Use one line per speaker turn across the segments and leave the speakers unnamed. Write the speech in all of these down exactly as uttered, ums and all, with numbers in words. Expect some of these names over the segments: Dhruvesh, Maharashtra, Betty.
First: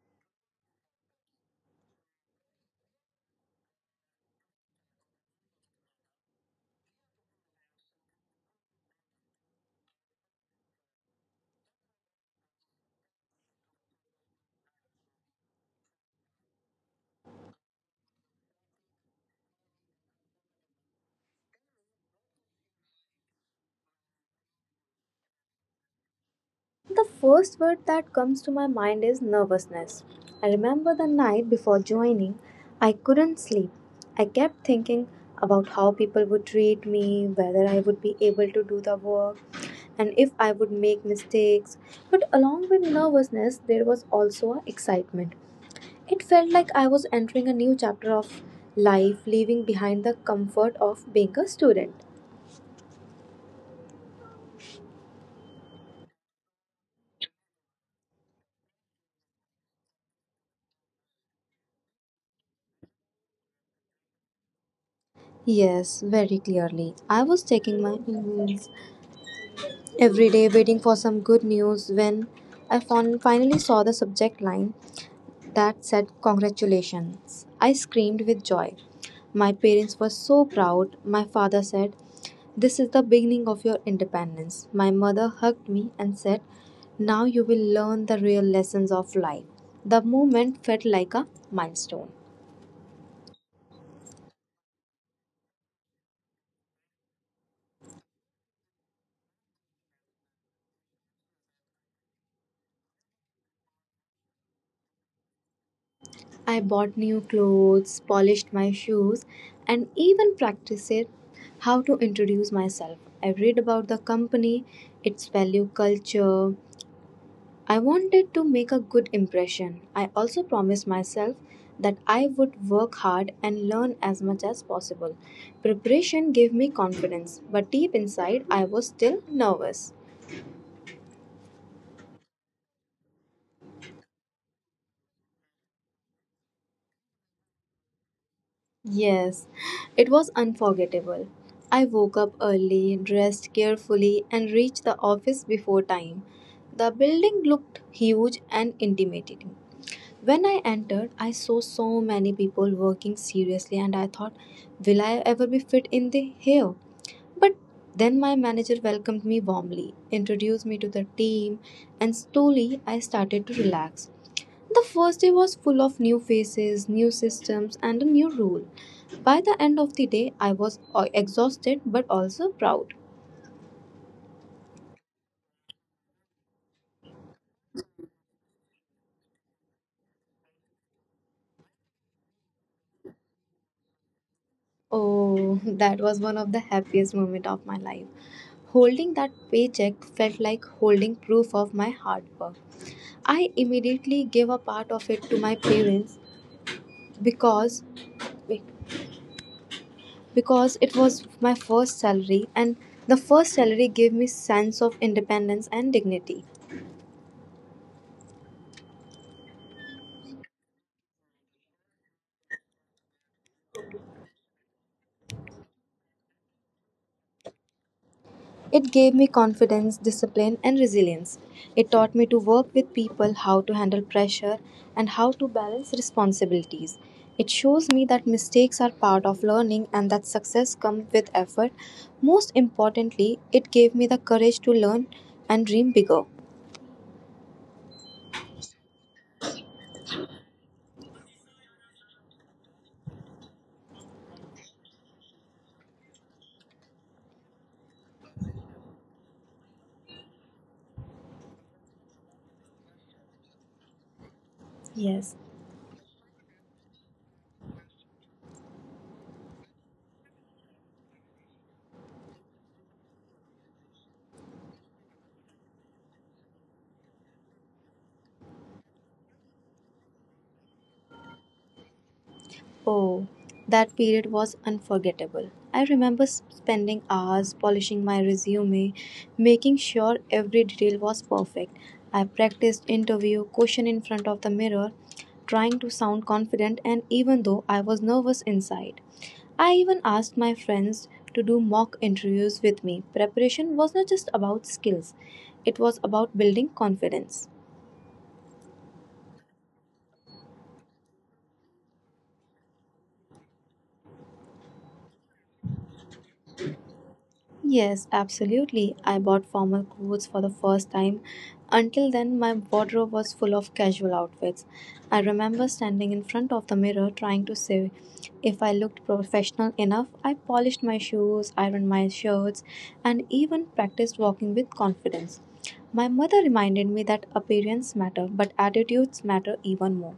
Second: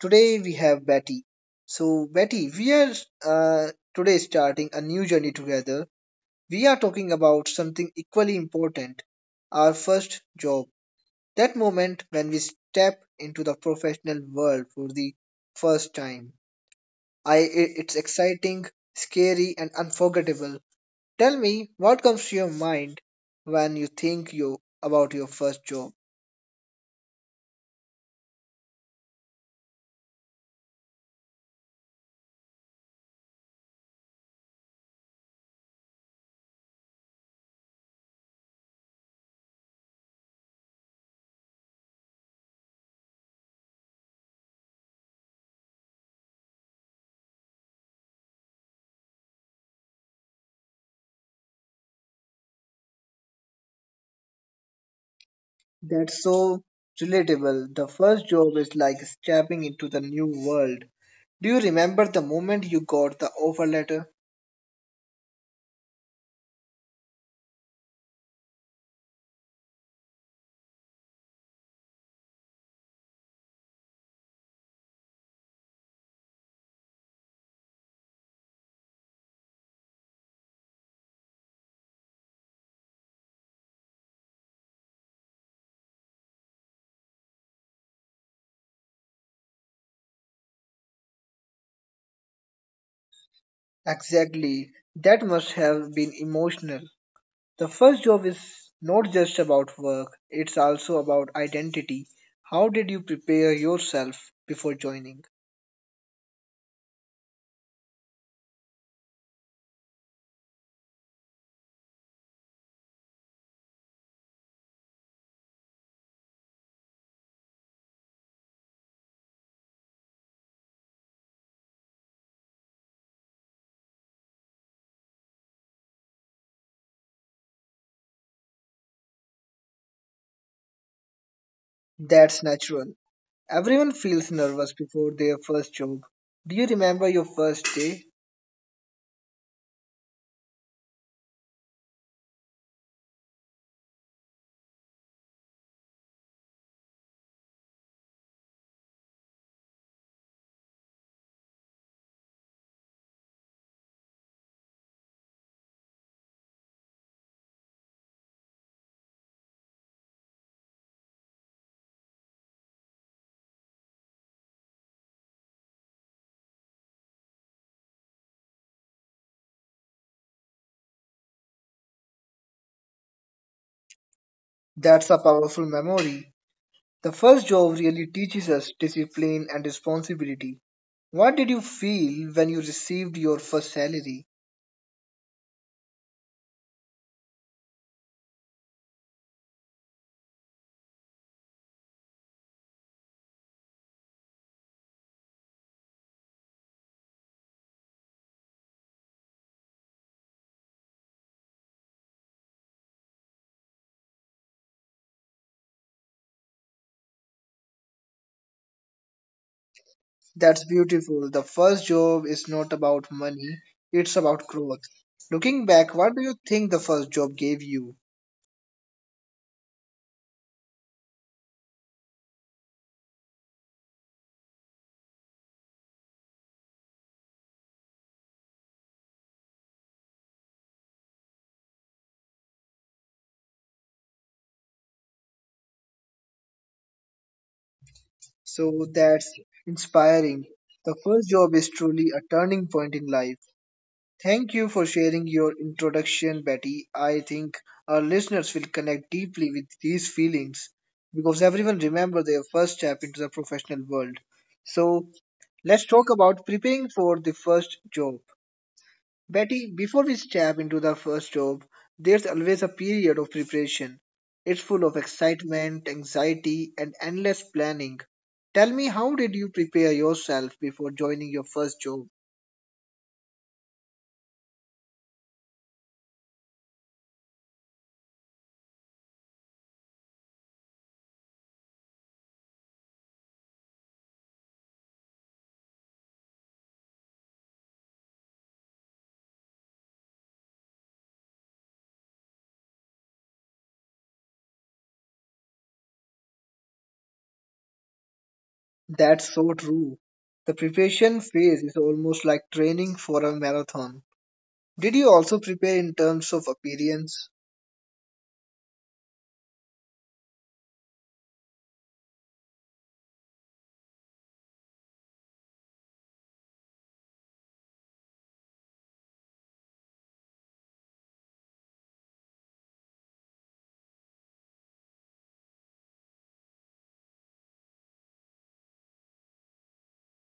Today we have Betty. So Betty, we are uh, today starting a new journey together. We are talking about something equally important, our first job. That moment when we step into the professional world for the first time. I i- it's exciting, scary and unforgettable. Tell me what comes to your mind when you think you about your first job.
The first word that comes to my mind is nervousness. I remember the night before joining, I couldn't sleep. I kept thinking about how people would treat me, whether I would be able to do the work, and if I would make mistakes. But along with nervousness, there was also excitement. It felt like I was entering a new chapter of life, leaving behind the comfort of being a student.
That's so relatable. The first job is like stepping into the new world. Do you remember the moment you got the offer letter?
Yes, very clearly. I was taking my every day waiting for some good news when I fin- finally saw the subject line that said, Congratulations. I screamed with joy. My parents were so proud. My father said, This is the beginning of your independence. My mother hugged me and said, Now you will learn the real lessons of life. The moment felt like a milestone.
Exactly. That must have been emotional. The first job is not just about work, it's also about identity. How did you prepare yourself before joining?
I bought new clothes, polished my shoes, and even practiced how to introduce myself. I read about the company, its value culture. I wanted to make a good impression. I also promised myself that I would work hard and learn as much as possible. Preparation gave me confidence, but deep inside, I was still nervous.
That's natural. Everyone feels nervous before their first job. Do you remember your first day?
Yes, it was unforgettable. I woke up early, dressed carefully, and reached the office before time. The building looked huge and intimidating. When I entered, I saw so many people working seriously, and I thought, will I ever be fit in the here? But then my manager welcomed me warmly, introduced me to the team, and slowly I started to relax. The first day was full of new faces, new systems, and a new rule. By the end of the day, I was uh, exhausted but also proud.
That's a powerful memory. The first job really teaches us discipline and responsibility. What did you feel when you received your first salary?
Oh, that was one of the happiest moments of my life. Holding that paycheck felt like holding proof of my hard work. I immediately gave a part of it to my parents because wait, because it was my first salary and the first salary gave me sense of independence and dignity.
That's beautiful. The first job is not about money, it's about growth. Looking back, what do you think the first job gave you?
It gave me confidence, discipline, and resilience. It taught me to work with people, how to handle pressure, and how to balance responsibilities. It shows me that mistakes are part of learning and that success comes with effort. Most importantly, it gave me the courage to learn and dream bigger.
So that's inspiring. The first job is truly a turning point in life. Thank you for sharing your introduction, Betty. I think our listeners will connect deeply with these feelings because everyone remembers their first step into the professional world. So,
Yes.
let's talk about preparing for the first job. Betty, before we step into the first job, there's always a period of preparation. It's full of excitement, anxiety, and endless planning. Tell me, how did you prepare yourself before joining your first job?
Oh, that period was unforgettable. I remember s- spending hours polishing my resume, making sure every detail was perfect. I practiced interview question in front of the mirror, trying to sound confident and even though I was nervous inside. I even asked my friends to do mock interviews with me. Preparation was not just about skills, it was about building confidence.
That's so true. The preparation phase is almost like training for a marathon. Did you also prepare in terms of appearance?
Yes, absolutely. I bought formal clothes for the first time. Until then, my wardrobe was full of casual outfits. I remember standing in front of the mirror trying to say if I looked professional enough. I polished my shoes, ironed my shirts, and even practiced walking with confidence. My mother reminded me that appearance matter, but attitudes matter even more.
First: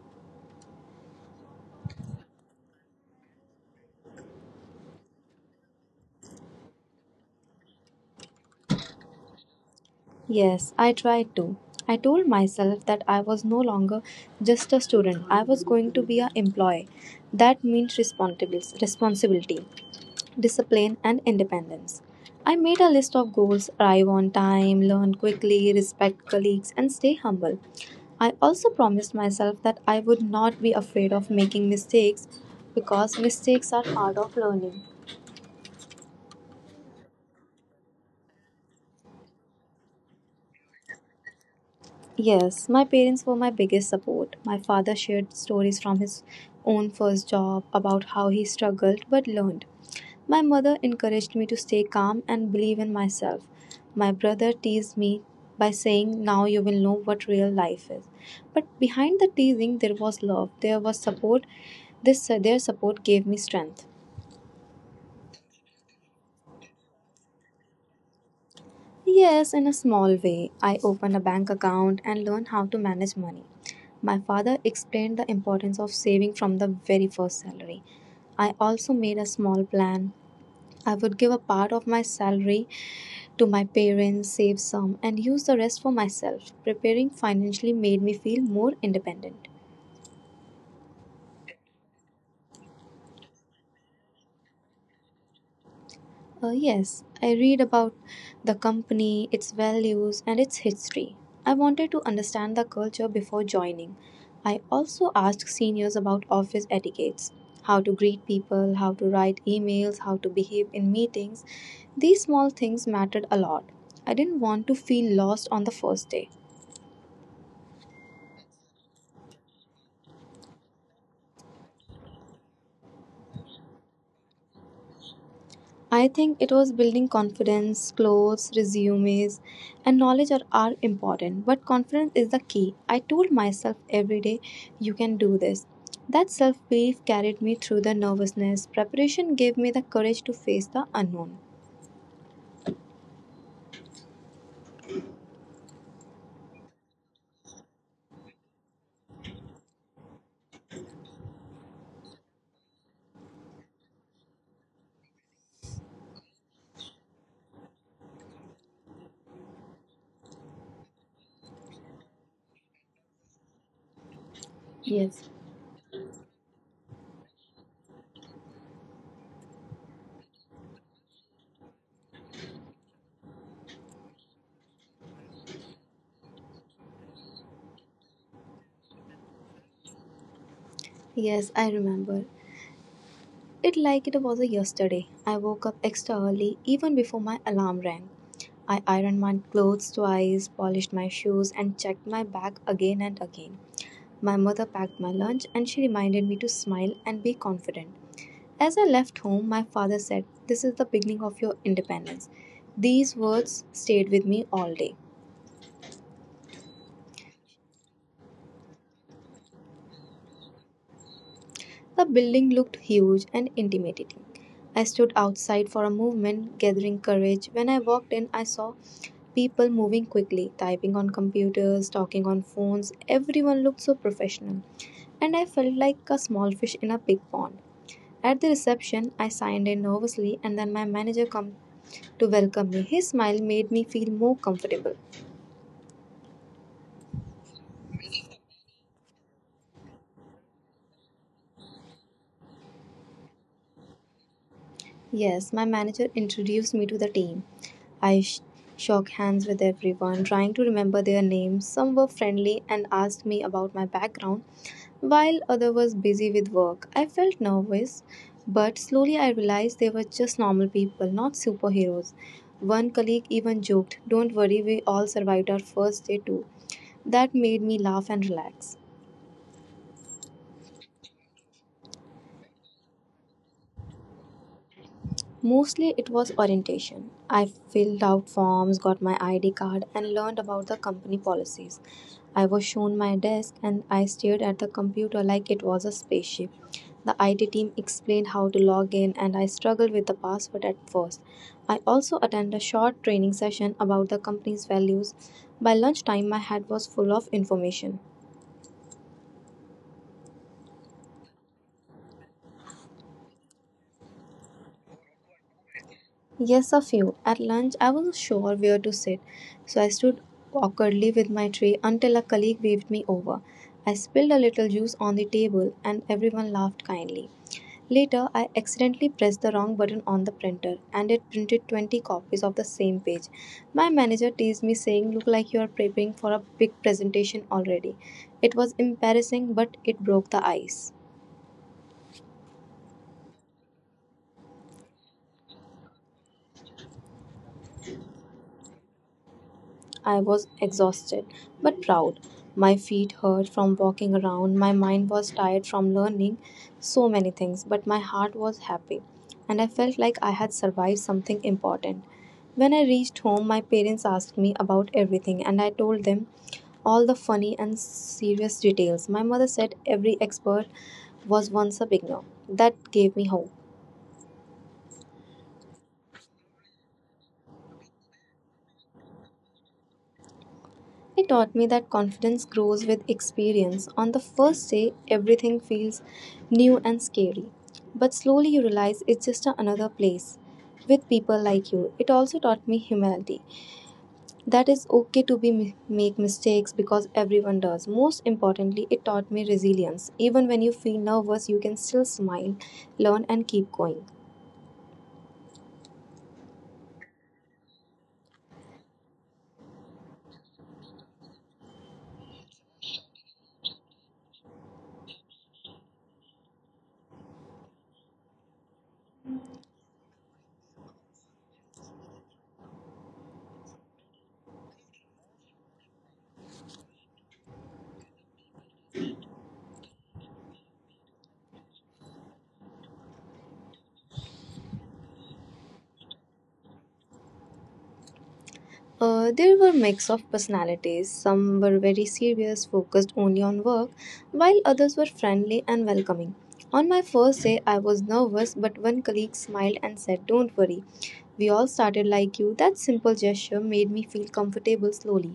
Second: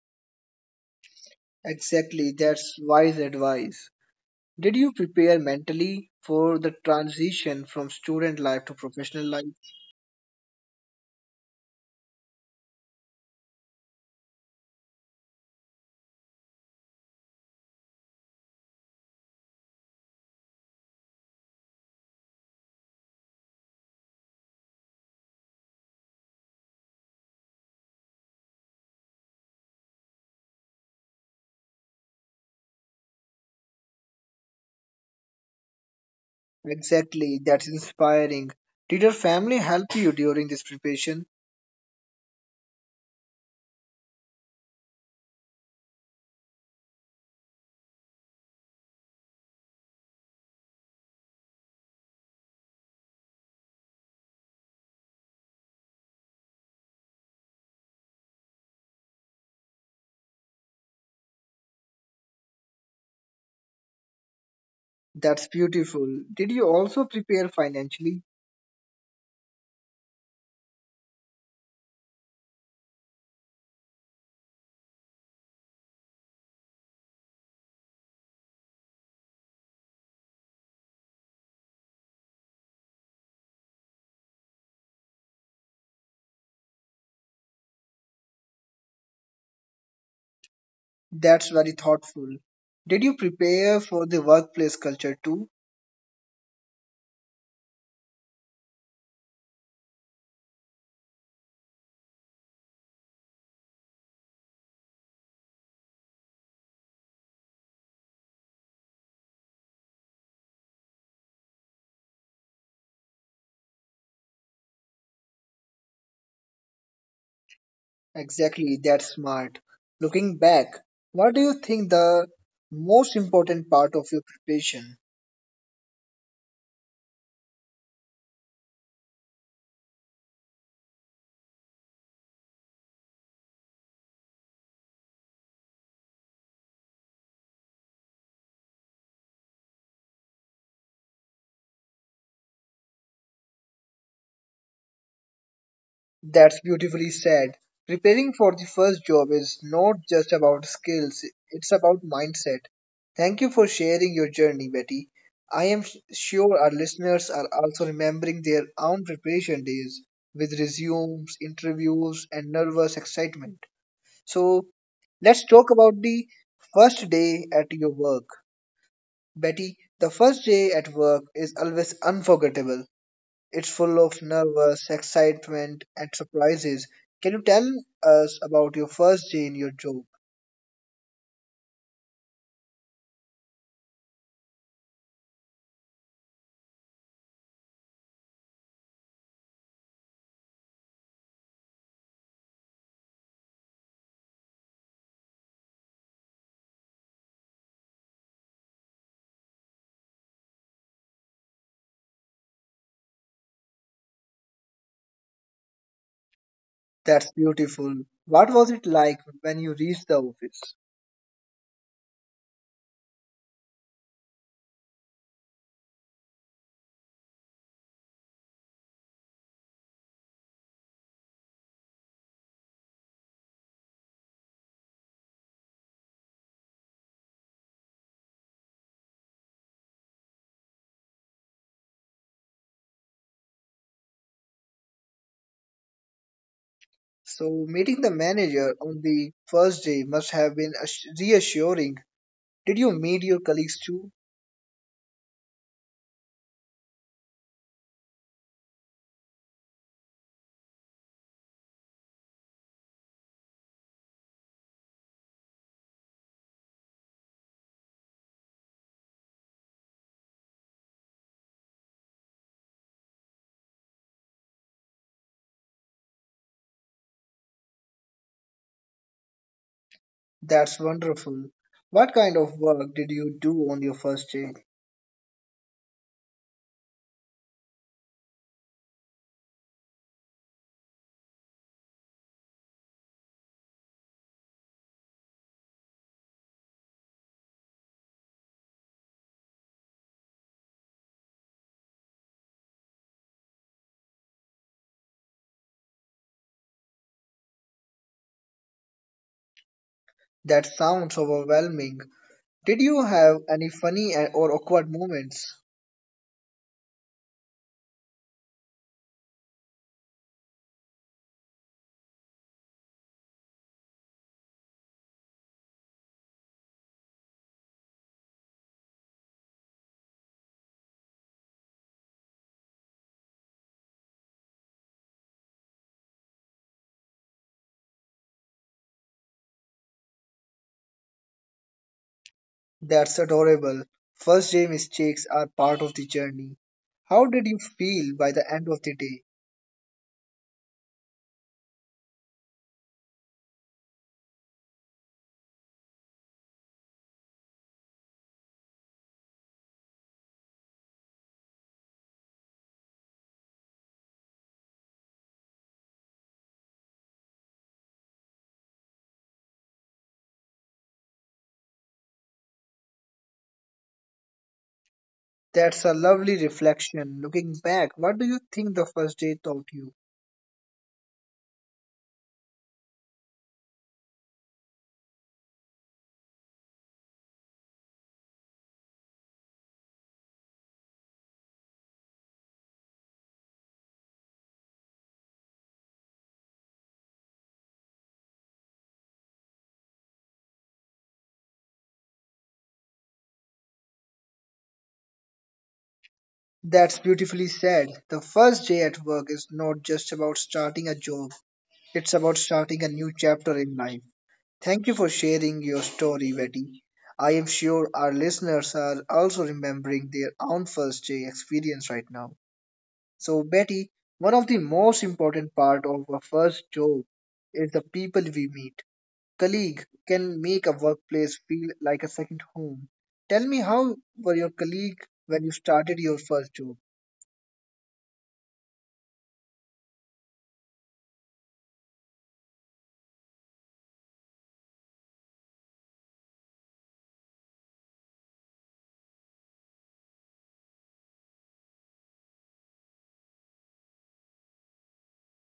Exactly, that's wise advice. Did you prepare mentally for the transition from student life to professional life?
Yes, I tried to. I told myself that I was no longer just a student. I was going to be an employee. That means responsibil- responsibility, discipline, and independence. I made a list of goals arrive on time, learn quickly, respect colleagues, and stay humble. I also promised myself that I would not be afraid of making mistakes because mistakes are part of learning.
Exactly, that's inspiring. Did your family help you during this preparation?
Yes, my parents were my biggest support. My father shared stories from his own first job about how he struggled but learned. My mother encouraged me to stay calm and believe in myself. My brother teased me by saying, Now you will know what real life is. But behind the teasing, there was love, there was support. This, their support gave me strength.
That's beautiful. Did you also prepare financially?
Yes, in a small way, I opened a bank account and learned how to manage money. My father explained the importance of saving from the very first salary. I also made a small plan. I would give a part of my salary to my parents, save some, and use the rest for myself. Preparing financially made me feel more independent.
That's very thoughtful. Did you prepare for the workplace culture too?
Uh, yes, I read about the company, its values, and its history. I wanted to understand the culture before joining. I also asked seniors about office etiquettes how to greet people, how to write emails, how to behave in meetings. These small things mattered a lot. I didn't want to feel lost on the first day.
Exactly, that's smart. Looking back, what do you think the most important part of your preparation?
I think it was building confidence, clothes, resumes, and knowledge are, are important, but confidence is the key. I told myself every day, you can do this. That self belief carried me through the nervousness. Preparation gave me the courage to face the unknown.
That's beautifully said. Preparing for the first job is not just about skills, it's about mindset. Thank you for sharing your journey, Betty. I am sh- sure our listeners are also remembering their own preparation days with resumes, interviews, and nervous excitement. So,
Yes.
let's talk about the first day at your work. Betty, the first day at work is always unforgettable. It's full of nervous excitement and surprises. Can you tell us about your first day in your job?
Yes, I remember. It like it was a yesterday. I woke up extra early even before my alarm rang. I ironed my clothes twice, polished my shoes and checked my bag again and again. My mother packed my lunch and she reminded me to smile and be confident. As I left home, my father said, This is the beginning of your independence. These words stayed with me all day.
That's beautiful. What was it like when you reached the office?
The building looked huge and intimidating. I stood outside for a moment, gathering courage. When I walked in, I saw people moving quickly, typing on computers, talking on phones. Everyone looked so professional, and I felt like a small fish in a big pond. At the reception, I signed in nervously, and then my manager came to welcome me. His smile made me feel more comfortable.
So, meeting the manager on the first day must have been ass- reassuring. Did you meet your colleagues too?
Yes, my manager introduced me to the team. I sh- shook hands with everyone, trying to remember their names. Some were friendly and asked me about my background, while others was busy with work. I felt nervous, but slowly I realized they were just normal people, not superheroes. One colleague even joked, "Don't worry, we all survived our first day too." That made me laugh and relax.
That's wonderful. What kind of work did you do on your first day?
Mostly it was orientation. I filled out forms, got my I D card, and learned about the company policies. I was shown my desk and I stared at the computer like it was a spaceship. The I T team explained how to log in, and I struggled with the password at first. I also attended a short training session about the company's values. By lunchtime, my head was full of information.
That sounds overwhelming. Did you have any funny and- or awkward moments?
Yes, a few. At lunch, I wasn't sure where to sit, so I stood awkwardly with my tray until a colleague waved me over. I spilled a little juice on the table, and everyone laughed kindly. Later, I accidentally pressed the wrong button on the printer, and it printed twenty copies of the same page. My manager teased me, saying, Look like you are preparing for a big presentation already. It was embarrassing, but it broke the ice.
That's adorable. First day mistakes are part of the journey. How did you feel by the end of the day?
I was exhausted but proud. My feet hurt from walking around, my mind was tired from learning so many things, but my heart was happy, and I felt like I had survived something important. When I reached home, my parents asked me about everything, and I told them all the funny and serious details. My mother said every expert was once a beginner. That gave me hope.
That's a lovely reflection. Looking back, what do you think the first day taught you?
He taught me that confidence grows with experience. On the first day, everything feels new and scary. But slowly you realize it's just another place with people like you. It also taught me humility. That is okay to be make mistakes because everyone does. Most importantly, it taught me resilience. Even when you feel nervous, you can still smile, learn and keep going.
That's beautifully said. The first day at work is not just about starting a job, it's about starting a new chapter in life. Thank you for sharing your story, Betty. I am sure our listeners are also remembering their own first day experience right now. So, Betty, one of the most important part of a first job is the people we meet. Colleague can make a workplace feel like a second home. Tell me, how were your colleague when you started your first job?
Uh, there were mix of personalities. Some were very serious, focused only on work, while others were friendly and welcoming. On my first day, I was nervous, but one colleague smiled and said, "Don't worry, we all started like you." That simple gesture made me feel comfortable slowly.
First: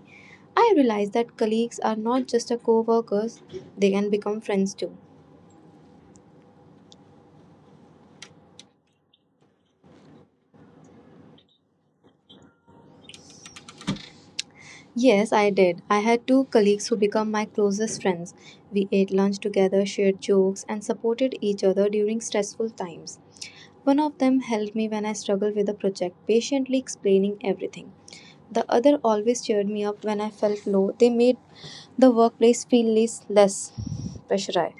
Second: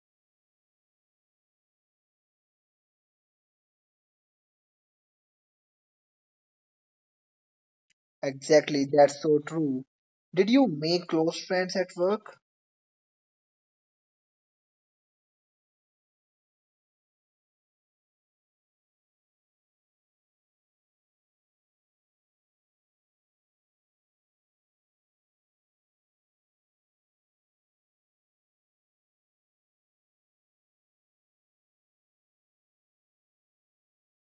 I realized that colleagues are not just a co-workers; they can become friends too.
Exactly, that's so true. Did you make close friends at work?
Yes, I did. I had two colleagues who became my closest friends. We ate lunch together, shared jokes, and supported each other during stressful times. One of them helped me when I struggled with a project, patiently explaining everything. The other always cheered me up when I felt low. They made the workplace feel less, less pressurized.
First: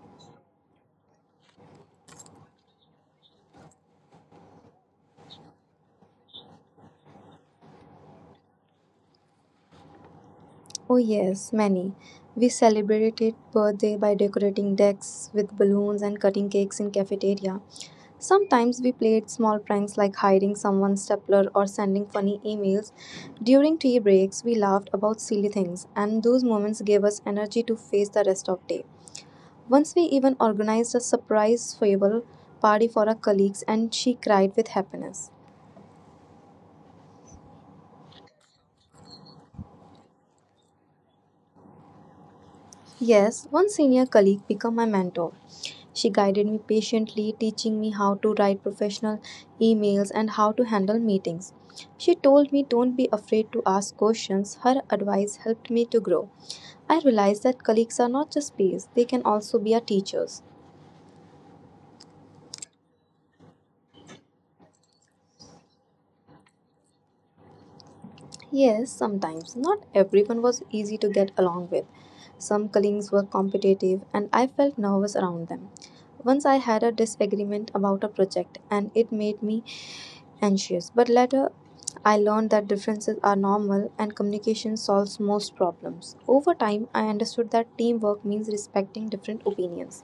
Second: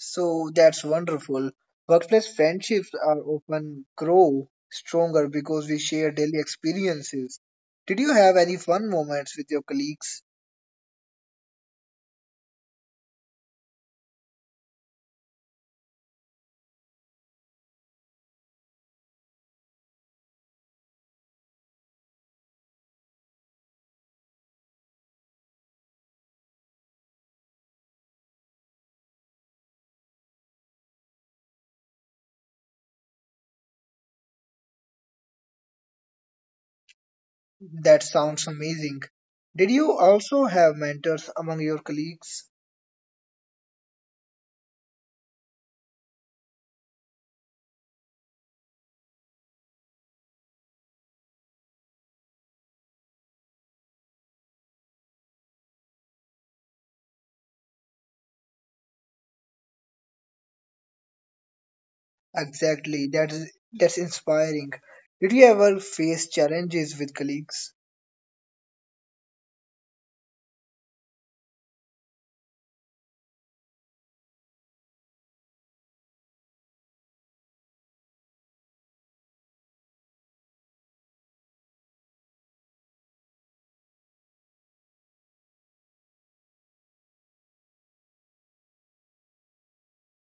So that's wonderful. Workplace friendships are often grow stronger because we share daily experiences. Did you have any fun moments with your colleagues?
Oh, yes, many. We celebrated birthday by decorating decks with balloons and cutting cakes in cafeteria. Sometimes we played small pranks like hiding someone's stapler or sending funny emails. During tea breaks, we laughed about silly things, and those moments gave us energy to face the rest of day. Once we even organized a surprise farewell party for our colleagues, and she cried with happiness.
That sounds amazing. Did you also have mentors among your colleagues?
Yes, one senior colleague became my mentor. She guided me patiently, teaching me how to write professional emails and how to handle meetings. She told me don't be afraid to ask questions. Her advice helped me to grow. I realized that colleagues are not just peers, they can also be our teachers.
Exactly. That is that's inspiring. Did you ever face challenges with colleagues?
Yes, sometimes. Not everyone was easy to get along with. Some colleagues were competitive, and I felt nervous around them. Once I had a disagreement about a project, and it made me anxious. But later, I learned that differences are normal and communication solves most problems. Over time, I understood that teamwork means respecting different opinions.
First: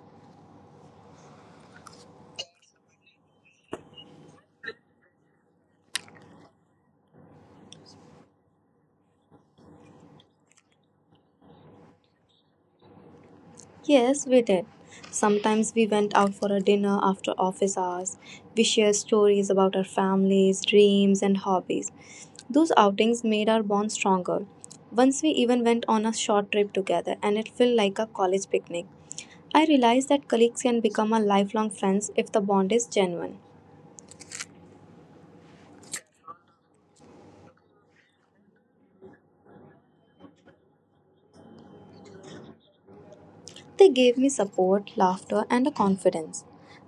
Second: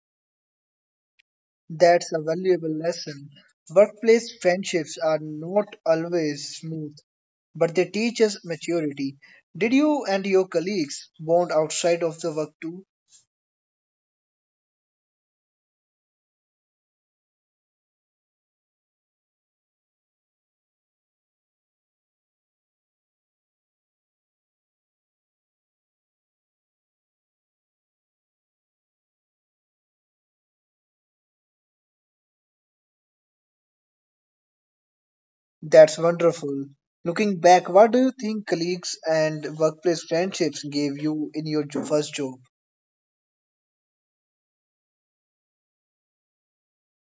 That's a valuable lesson. Workplace friendships are not always smooth but they teach us maturity. Did you and your colleagues bond outside of the work too?
Yes, we did. Sometimes we went out for a dinner after office hours. We shared stories about our families, dreams, and hobbies. Those outings made our bond stronger. Once we even went on a short trip together, and it felt like a college picnic. I realized that colleagues can become a lifelong friends if the bond is genuine.
That's wonderful. Looking back, what do you think colleagues and workplace friendships gave you in your jo- first job?
They gave me support, laughter, and a confidence.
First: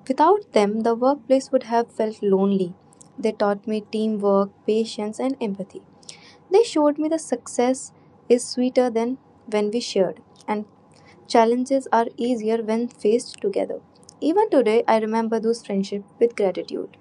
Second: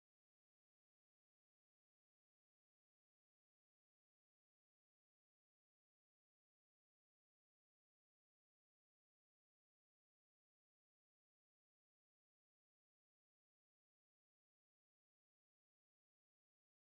Without them, the workplace would have felt lonely. They taught me teamwork, patience, and empathy. They showed me that success is sweeter than when we shared, and challenges are easier when faced together. Even today, I remember those friendships with gratitude.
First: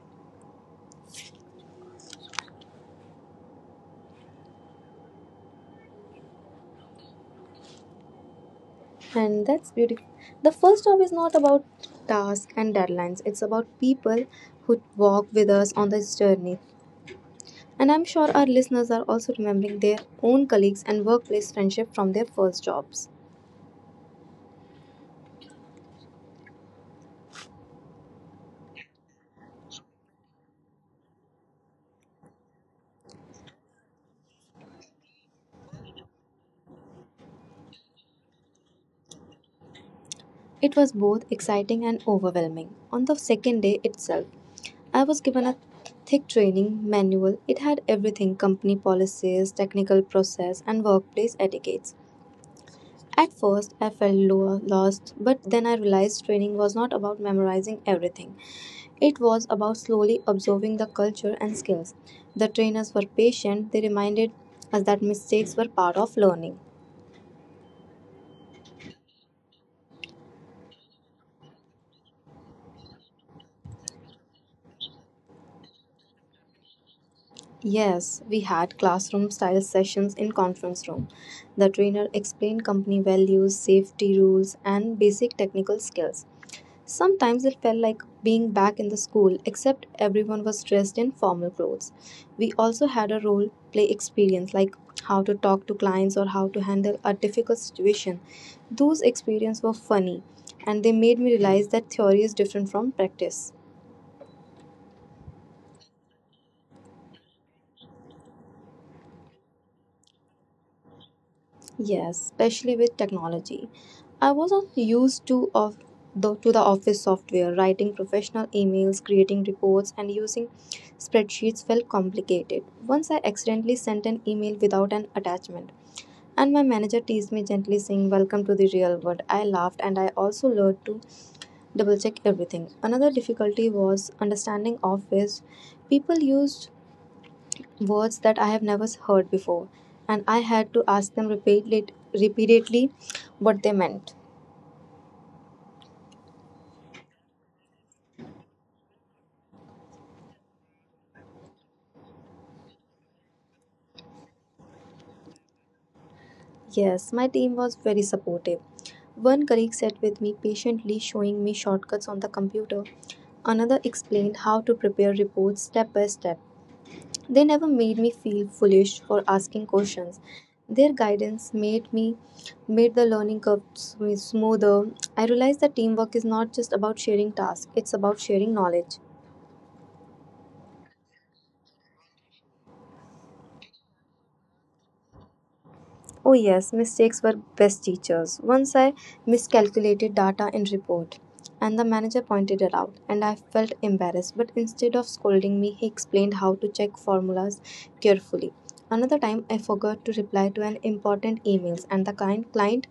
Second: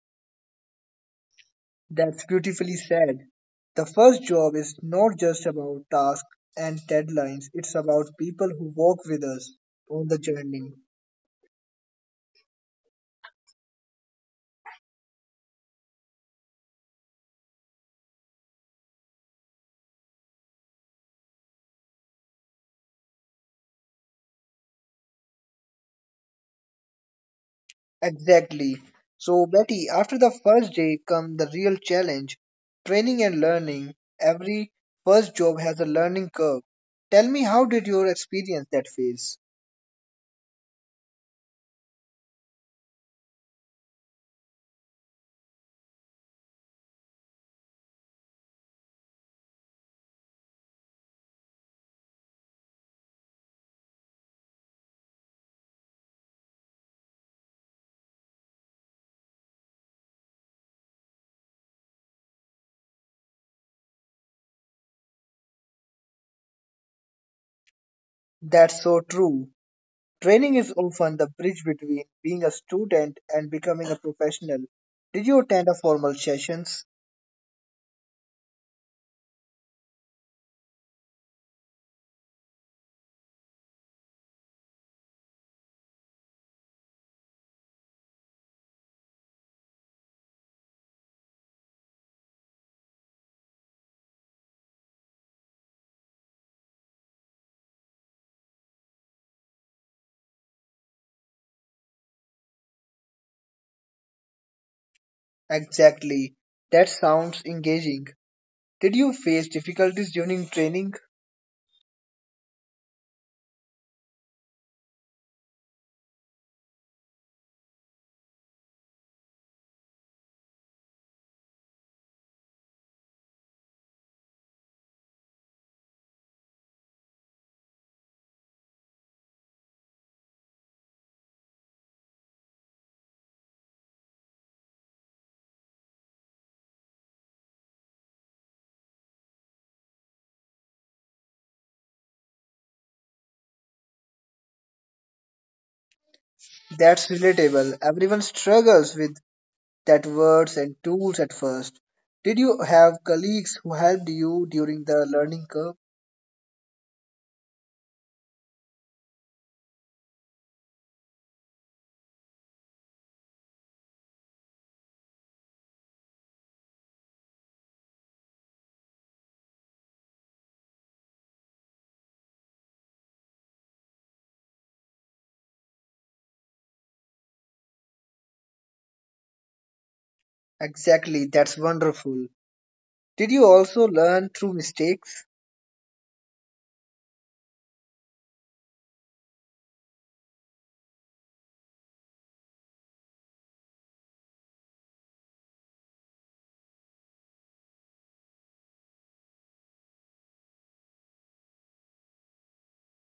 That's beautifully said. The first job is not just about tasks and deadlines, it's about people who walk with
And
us
that's beautiful.
on the
The
journey.
first job is not about tasks and deadlines, it's about people who walk with us on this journey. And I'm sure our listeners are also remembering their own colleagues and workplace friendship from their first jobs.
Exactly. So, Betty, after the first day come the real challenge, training and learning. Every first job has a learning curve. Tell me, how did your experience that phase?
It was both exciting and overwhelming. On the second day itself, I was given a thick training manual. It had everything company policies, technical process, and workplace etiquettes. At first, I felt lo- lost, but then I realized training was not about memorizing everything. It was about slowly absorbing the culture and skills. The trainers were patient, they reminded us that mistakes were part of learning.
That's so true. Training is often the bridge between being a student and becoming a professional. Did you attend a formal sessions?
Yes, we had classroom style sessions in conference room. The trainer explained company values, safety rules and basic technical skills. Sometimes it felt like being back in the school, except everyone was dressed in formal clothes. We also had a role play experience, like how to talk to clients or how to handle a difficult situation. Those experiences were funny and they made me realize that theory is different from practice.
Exactly. That sounds engaging. Did you face difficulties during training?
Yes, especially with technology. I wasn't used to of the, to the office software. Writing professional emails, creating reports, and using spreadsheets felt complicated. Once I accidentally sent an email without an attachment, and my manager teased me gently, saying, "Welcome to the real world." I laughed, and I also learned to double check everything. Another difficulty was understanding office. People used words that I have never heard before, and I had to ask them repeatedly, repeatedly what they meant.
That's relatable. Everyone struggles with that words and tools at first. Did you have colleagues who helped you during the learning curve?
Yes, my team was very supportive. One colleague sat with me patiently, showing me shortcuts on the computer. Another explained how to prepare reports step by step. They never made me feel foolish for asking questions. Their guidance made me made the learning curve sm- smoother. I realized that teamwork is not just about sharing tasks, it's about sharing knowledge.
Exactly, that's wonderful. Did you also learn through mistakes?
Oh yes, mistakes were best teachers. Once I miscalculated data in report and the manager pointed it out and I felt embarrassed but instead of scolding me he explained how to check formulas carefully. Another time I forgot to reply to an important emails and the kind client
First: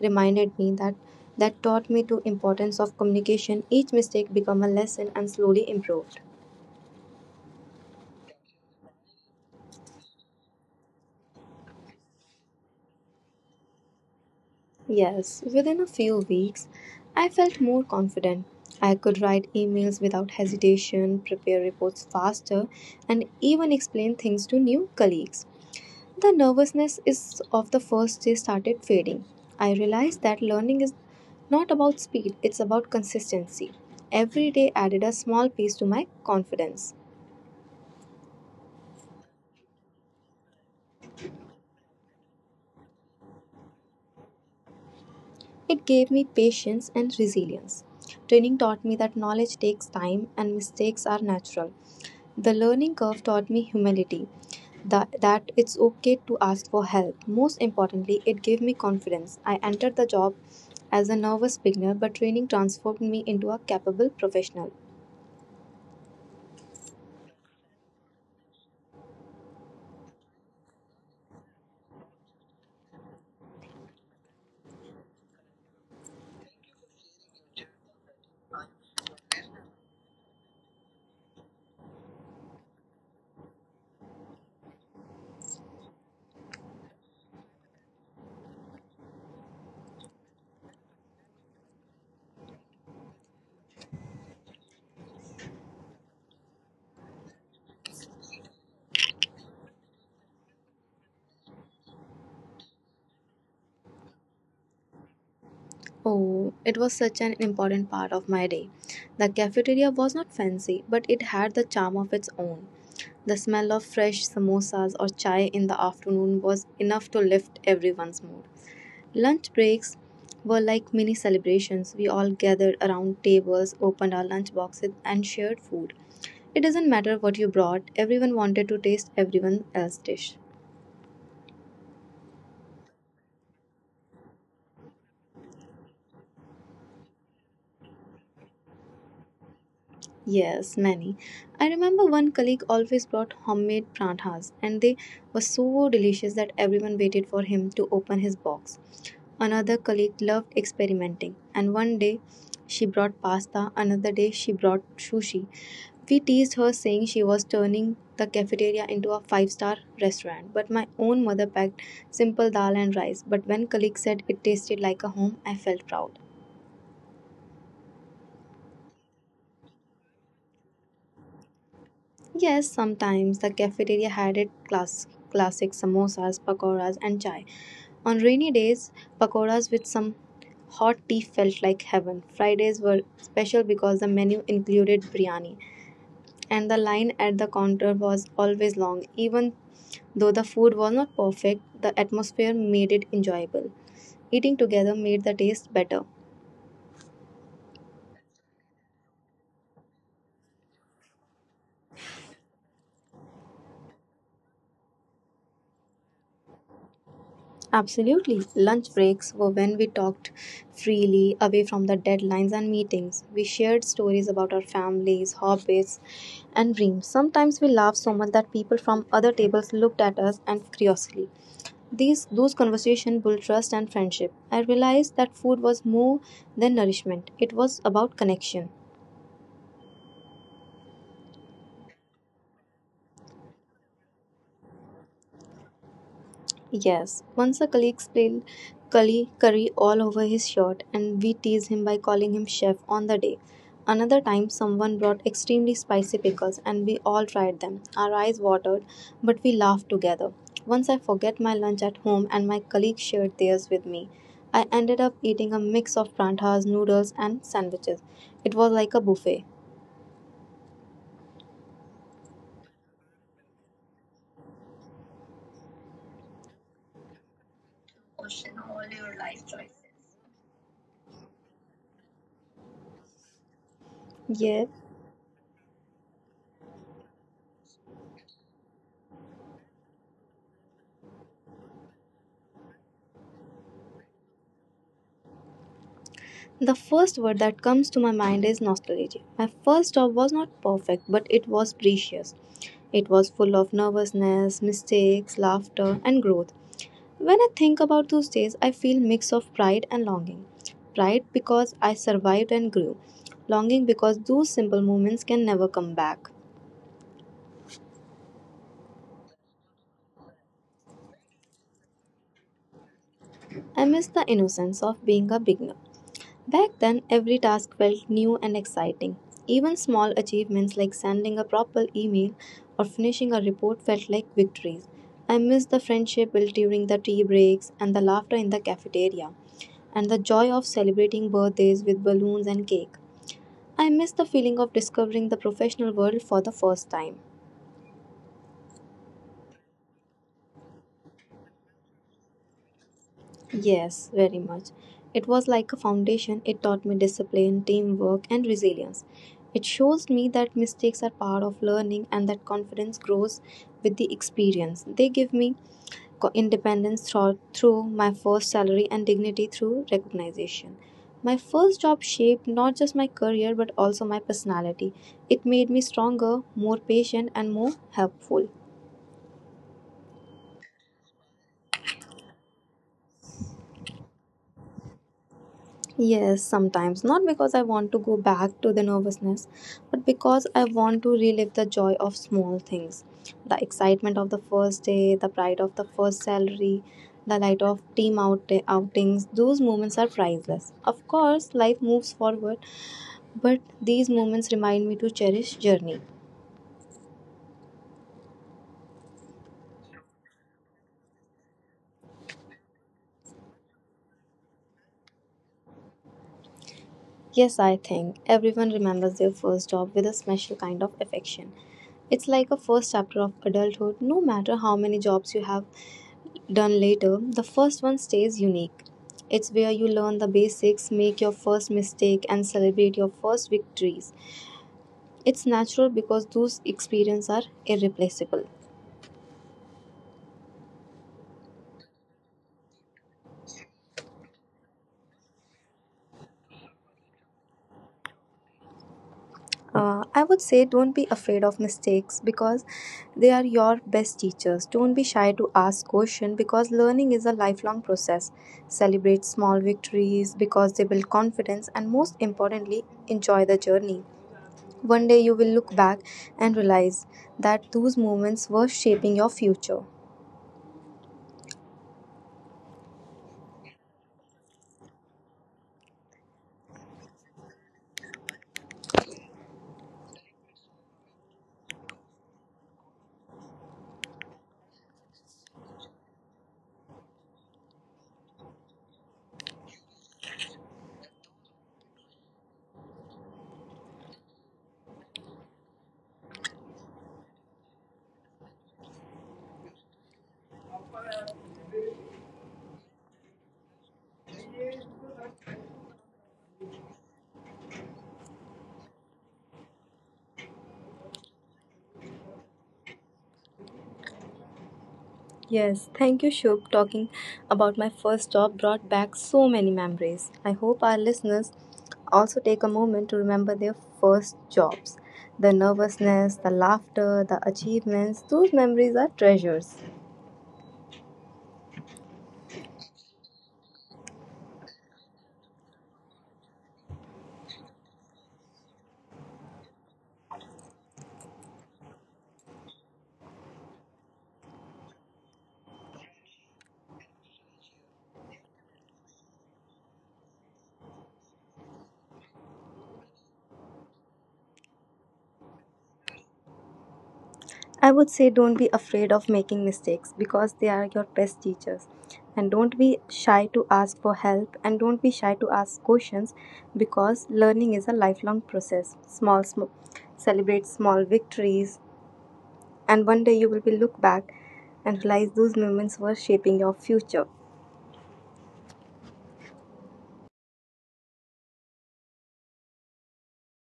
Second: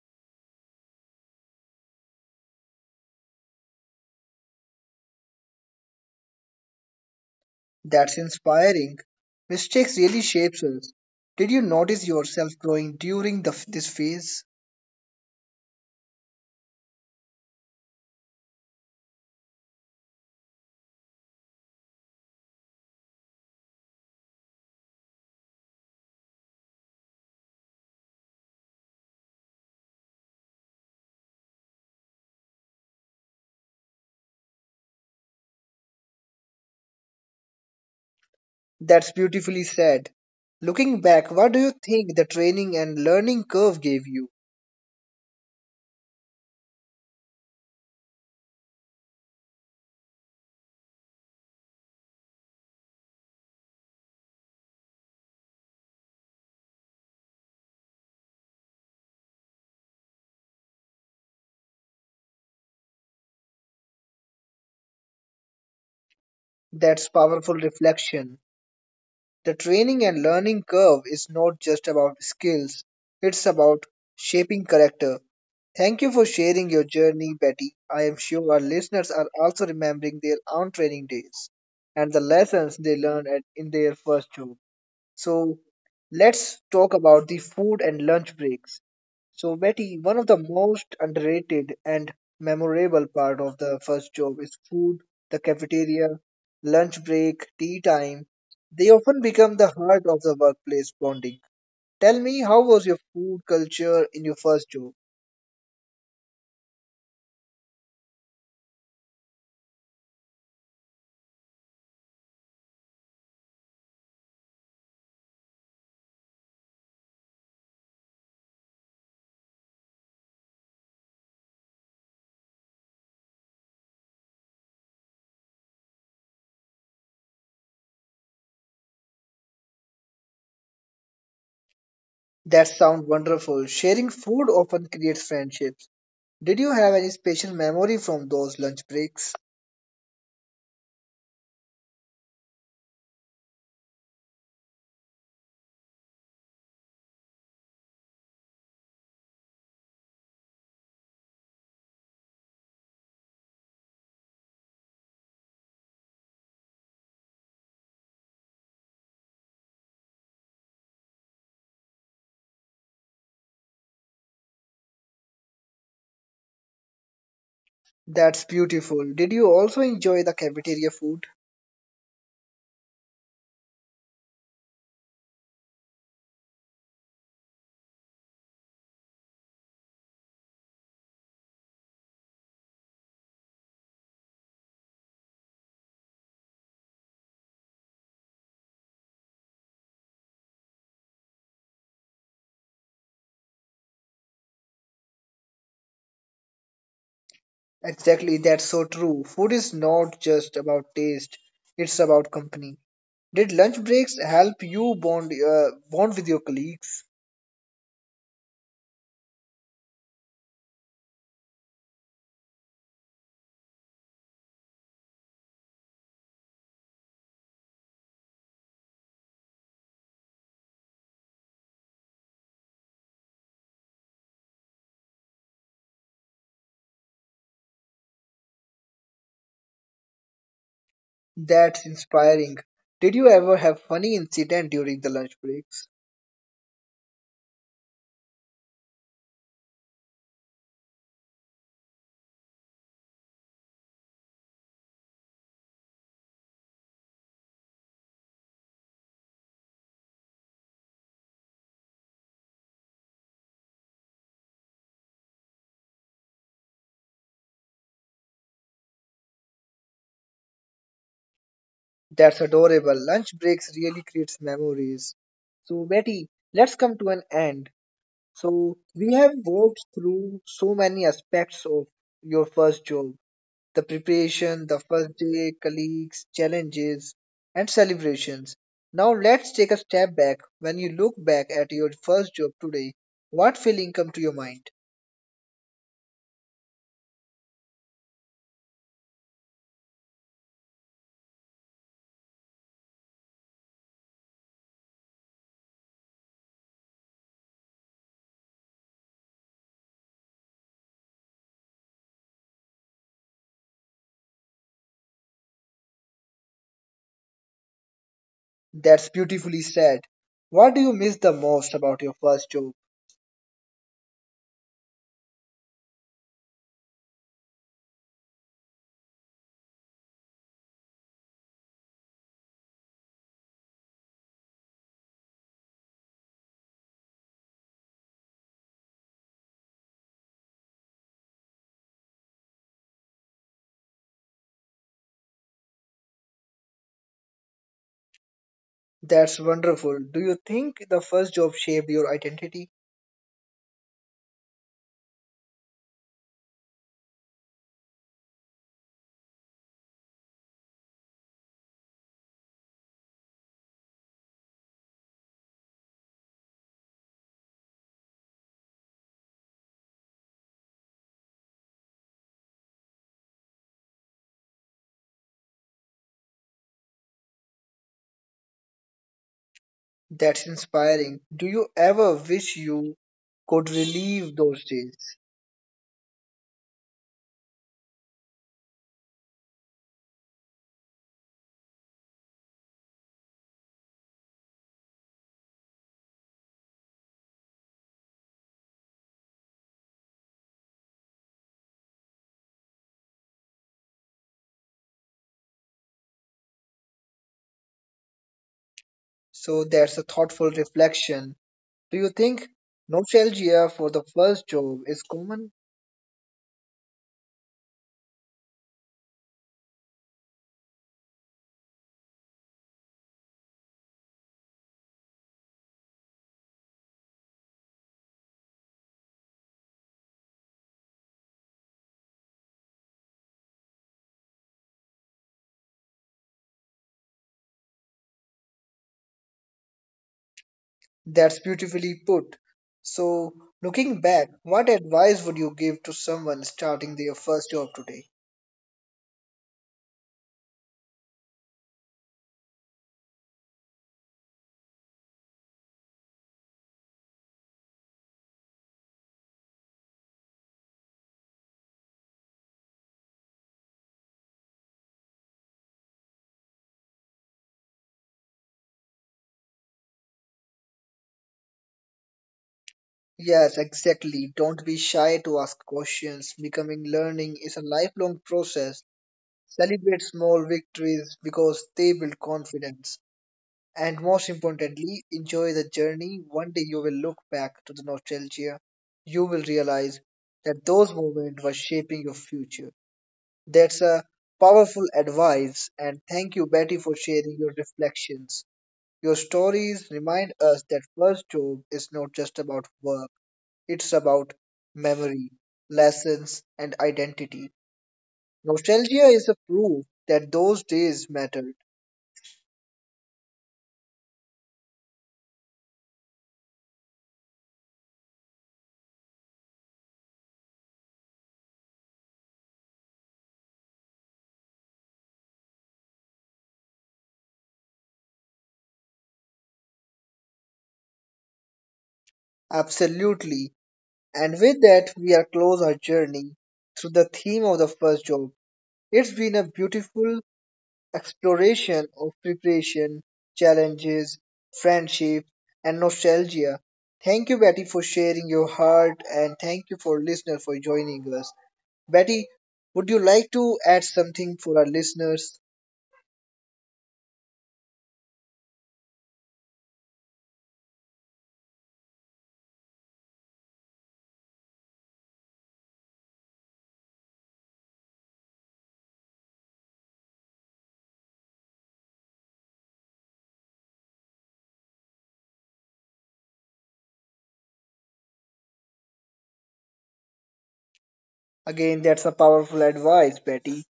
reminded me that that taught me to importance of communication. Each mistake became a lesson and slowly improved.
That's inspiring. Mistakes really shapes us. Did you notice yourself growing during the, this phase?
Yes, within a few weeks, I felt more confident. I could write emails without hesitation, prepare reports faster, and even explain things to new colleagues. The nervousness is of the first day started fading. I realized that learning is not about speed, it's about consistency. Every day added a small piece to my confidence.
That's beautifully said. Looking back, what do you think the training and learning curve gave you?
It gave me patience and resilience. Training taught me that knowledge takes time and mistakes are natural. The learning curve taught me humility, that, that it's okay to ask for help. Most importantly, it gave me confidence. I entered the job as a nervous beginner, but training transformed me into a capable professional.
That's powerful reflection. The training and learning curve is not just about skills, it's about shaping character. Thank you for sharing your journey, Betty. I am sure our listeners are also remembering their own training days and the lessons they learned at, in their first job. So, let's talk about the food and lunch breaks. So, Betty, one of the most underrated and memorable part of the first job is food, the cafeteria, lunch break, tea time. They often become the heart of the workplace bonding. Tell me, how was your food culture in your first job?
Oh, it was such an important part of my day. The cafeteria was not fancy, but it had the charm of its own. The smell of fresh samosas or chai in the afternoon was enough to lift everyone's mood. Lunch breaks were like mini celebrations. We all gathered around tables, opened our lunch boxes, and shared food. It doesn't matter what you brought, everyone wanted to taste everyone else's dish.
That sounds wonderful. Sharing food often creates friendships. Did you have any special memory from those lunch breaks?
Yes, many. I remember one colleague always brought homemade prathas, and they were so delicious that everyone waited for him to open his box. Another colleague loved experimenting, and one day she brought pasta, another day she brought sushi. We teased her, saying she was turning the cafeteria into a five star restaurant. But my own mother packed simple dal and rice. But when colleague said it tasted like a home, I felt proud.
That's beautiful. Did you also enjoy the cafeteria food?
Yes, sometimes the cafeteria had it class, classic samosas, pakoras, and chai. On rainy days, pakoras with some hot tea felt like heaven. Fridays were special because the menu included biryani, and the line at the counter was always long. Even though the food was not perfect, the atmosphere made it enjoyable. Eating together made the taste better.
Exactly, that's so true. Food is not just about taste, it's about company. Did lunch breaks help you bond uh, bond with your colleagues?
Absolutely. Lunch breaks were when we talked freely, away from the deadlines and meetings. We shared stories about our families, hobbies, and dreams. Sometimes we laughed so much that people from other tables looked at us and curiously. These those conversations built trust and friendship. I realized that food was more than nourishment. It was about connection.
That's inspiring. Did you ever have funny incident during the lunch breaks?
Yes, once a colleague spilled curry, curry all over his shirt, and we teased him by calling him chef on the day. Another time, someone brought extremely spicy pickles, and we all tried them. Our eyes watered, but we laughed together. Once I forget my lunch at home, and my colleague shared theirs with me. I ended up eating a mix of prantas, noodles, and sandwiches. It was like a buffet.
That's adorable. Lunch breaks really creates memories. So Betty, let's come to an end. So we have walked through so many aspects of your first job, the
Yes.
preparation, the first day, colleagues, challenges, and celebrations. Now let's take a step back. When you look back at your first job today, what feeling come to your mind?
The first word that comes to my mind is nostalgia. My first job was not perfect, but it was precious. It was full of nervousness, mistakes, laughter, and growth. When I think about those days, I feel mix of pride and longing. Pride because I survived and grew. Longing because those simple moments can never come back.
That's beautifully said. What do you miss the most about your first job?
I miss the innocence of being a beginner. Back then, every task felt new and exciting. Even small achievements like sending a proper email or finishing a report felt like victories. I miss the friendship built during the tea breaks and the laughter in the cafeteria and the joy of celebrating birthdays with balloons and cake. I miss the feeling of discovering the professional world for the first time.
That's wonderful. Do you think the first job shaped your identity?
Yes, very much. It was like a foundation. It taught me discipline, teamwork, and resilience. It shows me that mistakes are part of learning and that confidence grows with the experience. They give me co- independence thro- through my first salary and dignity through recognition. My first job shaped not just my career but also my personality. It made me stronger, more patient, and more helpful.
That's inspiring. Do you ever wish you could relive those days?
Yes, sometimes. Not because I want to go back to the nervousness, but because I want to relive the joy of small things. The excitement of the first day, the pride of the first salary, the light of team out- outings. Those moments are priceless. Of course, life moves forward, but these moments remind me to cherish journey.
So that's a thoughtful reflection. Do you think nostalgia for the first job is common?
Yes, I think everyone remembers their first job with a special kind of affection. It's like a first chapter of adulthood, no matter how many jobs you have done later, the first one stays unique. It's where you learn the basics, make your first mistake, and celebrate your first victories. It's natural because those experiences are irreplaceable.
That's beautifully put. So, looking back, what advice would you give to someone starting their first job today?
Uh, I would say don't be afraid of mistakes because they are your best teachers. Don't be shy to ask questions because learning is a lifelong process. Celebrate small victories because they build confidence and, most importantly, enjoy the journey. One day you will look back and realize that those moments were shaping your future.
Yes, exactly. Don't be shy to ask questions. Becoming learning is a lifelong process. Celebrate small victories because they build confidence. And most importantly, enjoy the journey. One day you will look back to the nostalgia. You will realize that those moments were shaping your future. That's a powerful advice, and thank you, Betty, for sharing your reflections. Your stories remind us that first job is not just about work, it's about memory, lessons, and identity. Nostalgia is a proof that those days mattered.
Yes, thank you, Shubh. Talking about my first job brought back so many memories. I hope our listeners also take a moment to remember their first jobs. The nervousness, the laughter, the achievements, those memories are treasures.
Absolutely. And with that, we are close our journey through the theme of the first job. It's been a beautiful exploration of preparation, challenges, friendship, and nostalgia. Thank you, Betty, for sharing your heart, and thank you for listener for joining us. Betty, would you like to add something for our listeners?
I would say don't be afraid of making mistakes because they are your best teachers. And don't be shy to ask for help and don't be shy to ask questions because learning is a lifelong process. Small, small celebrate small victories and one day you will be look back and realize those moments were shaping your future.
Again, that's a powerful advice, Betty.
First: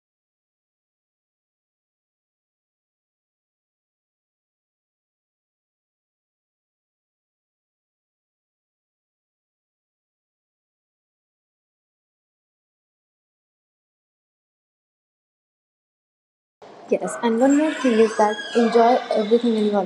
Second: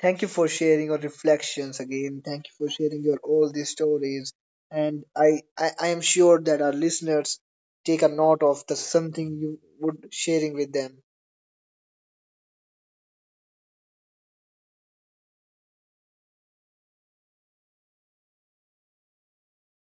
Thank you for sharing your reflections again. Thank you for sharing your all these stories. And I, I, I am sure that our listeners take a note of the something you would sharing with them.
Yes, and one more thing is that enjoy everything in your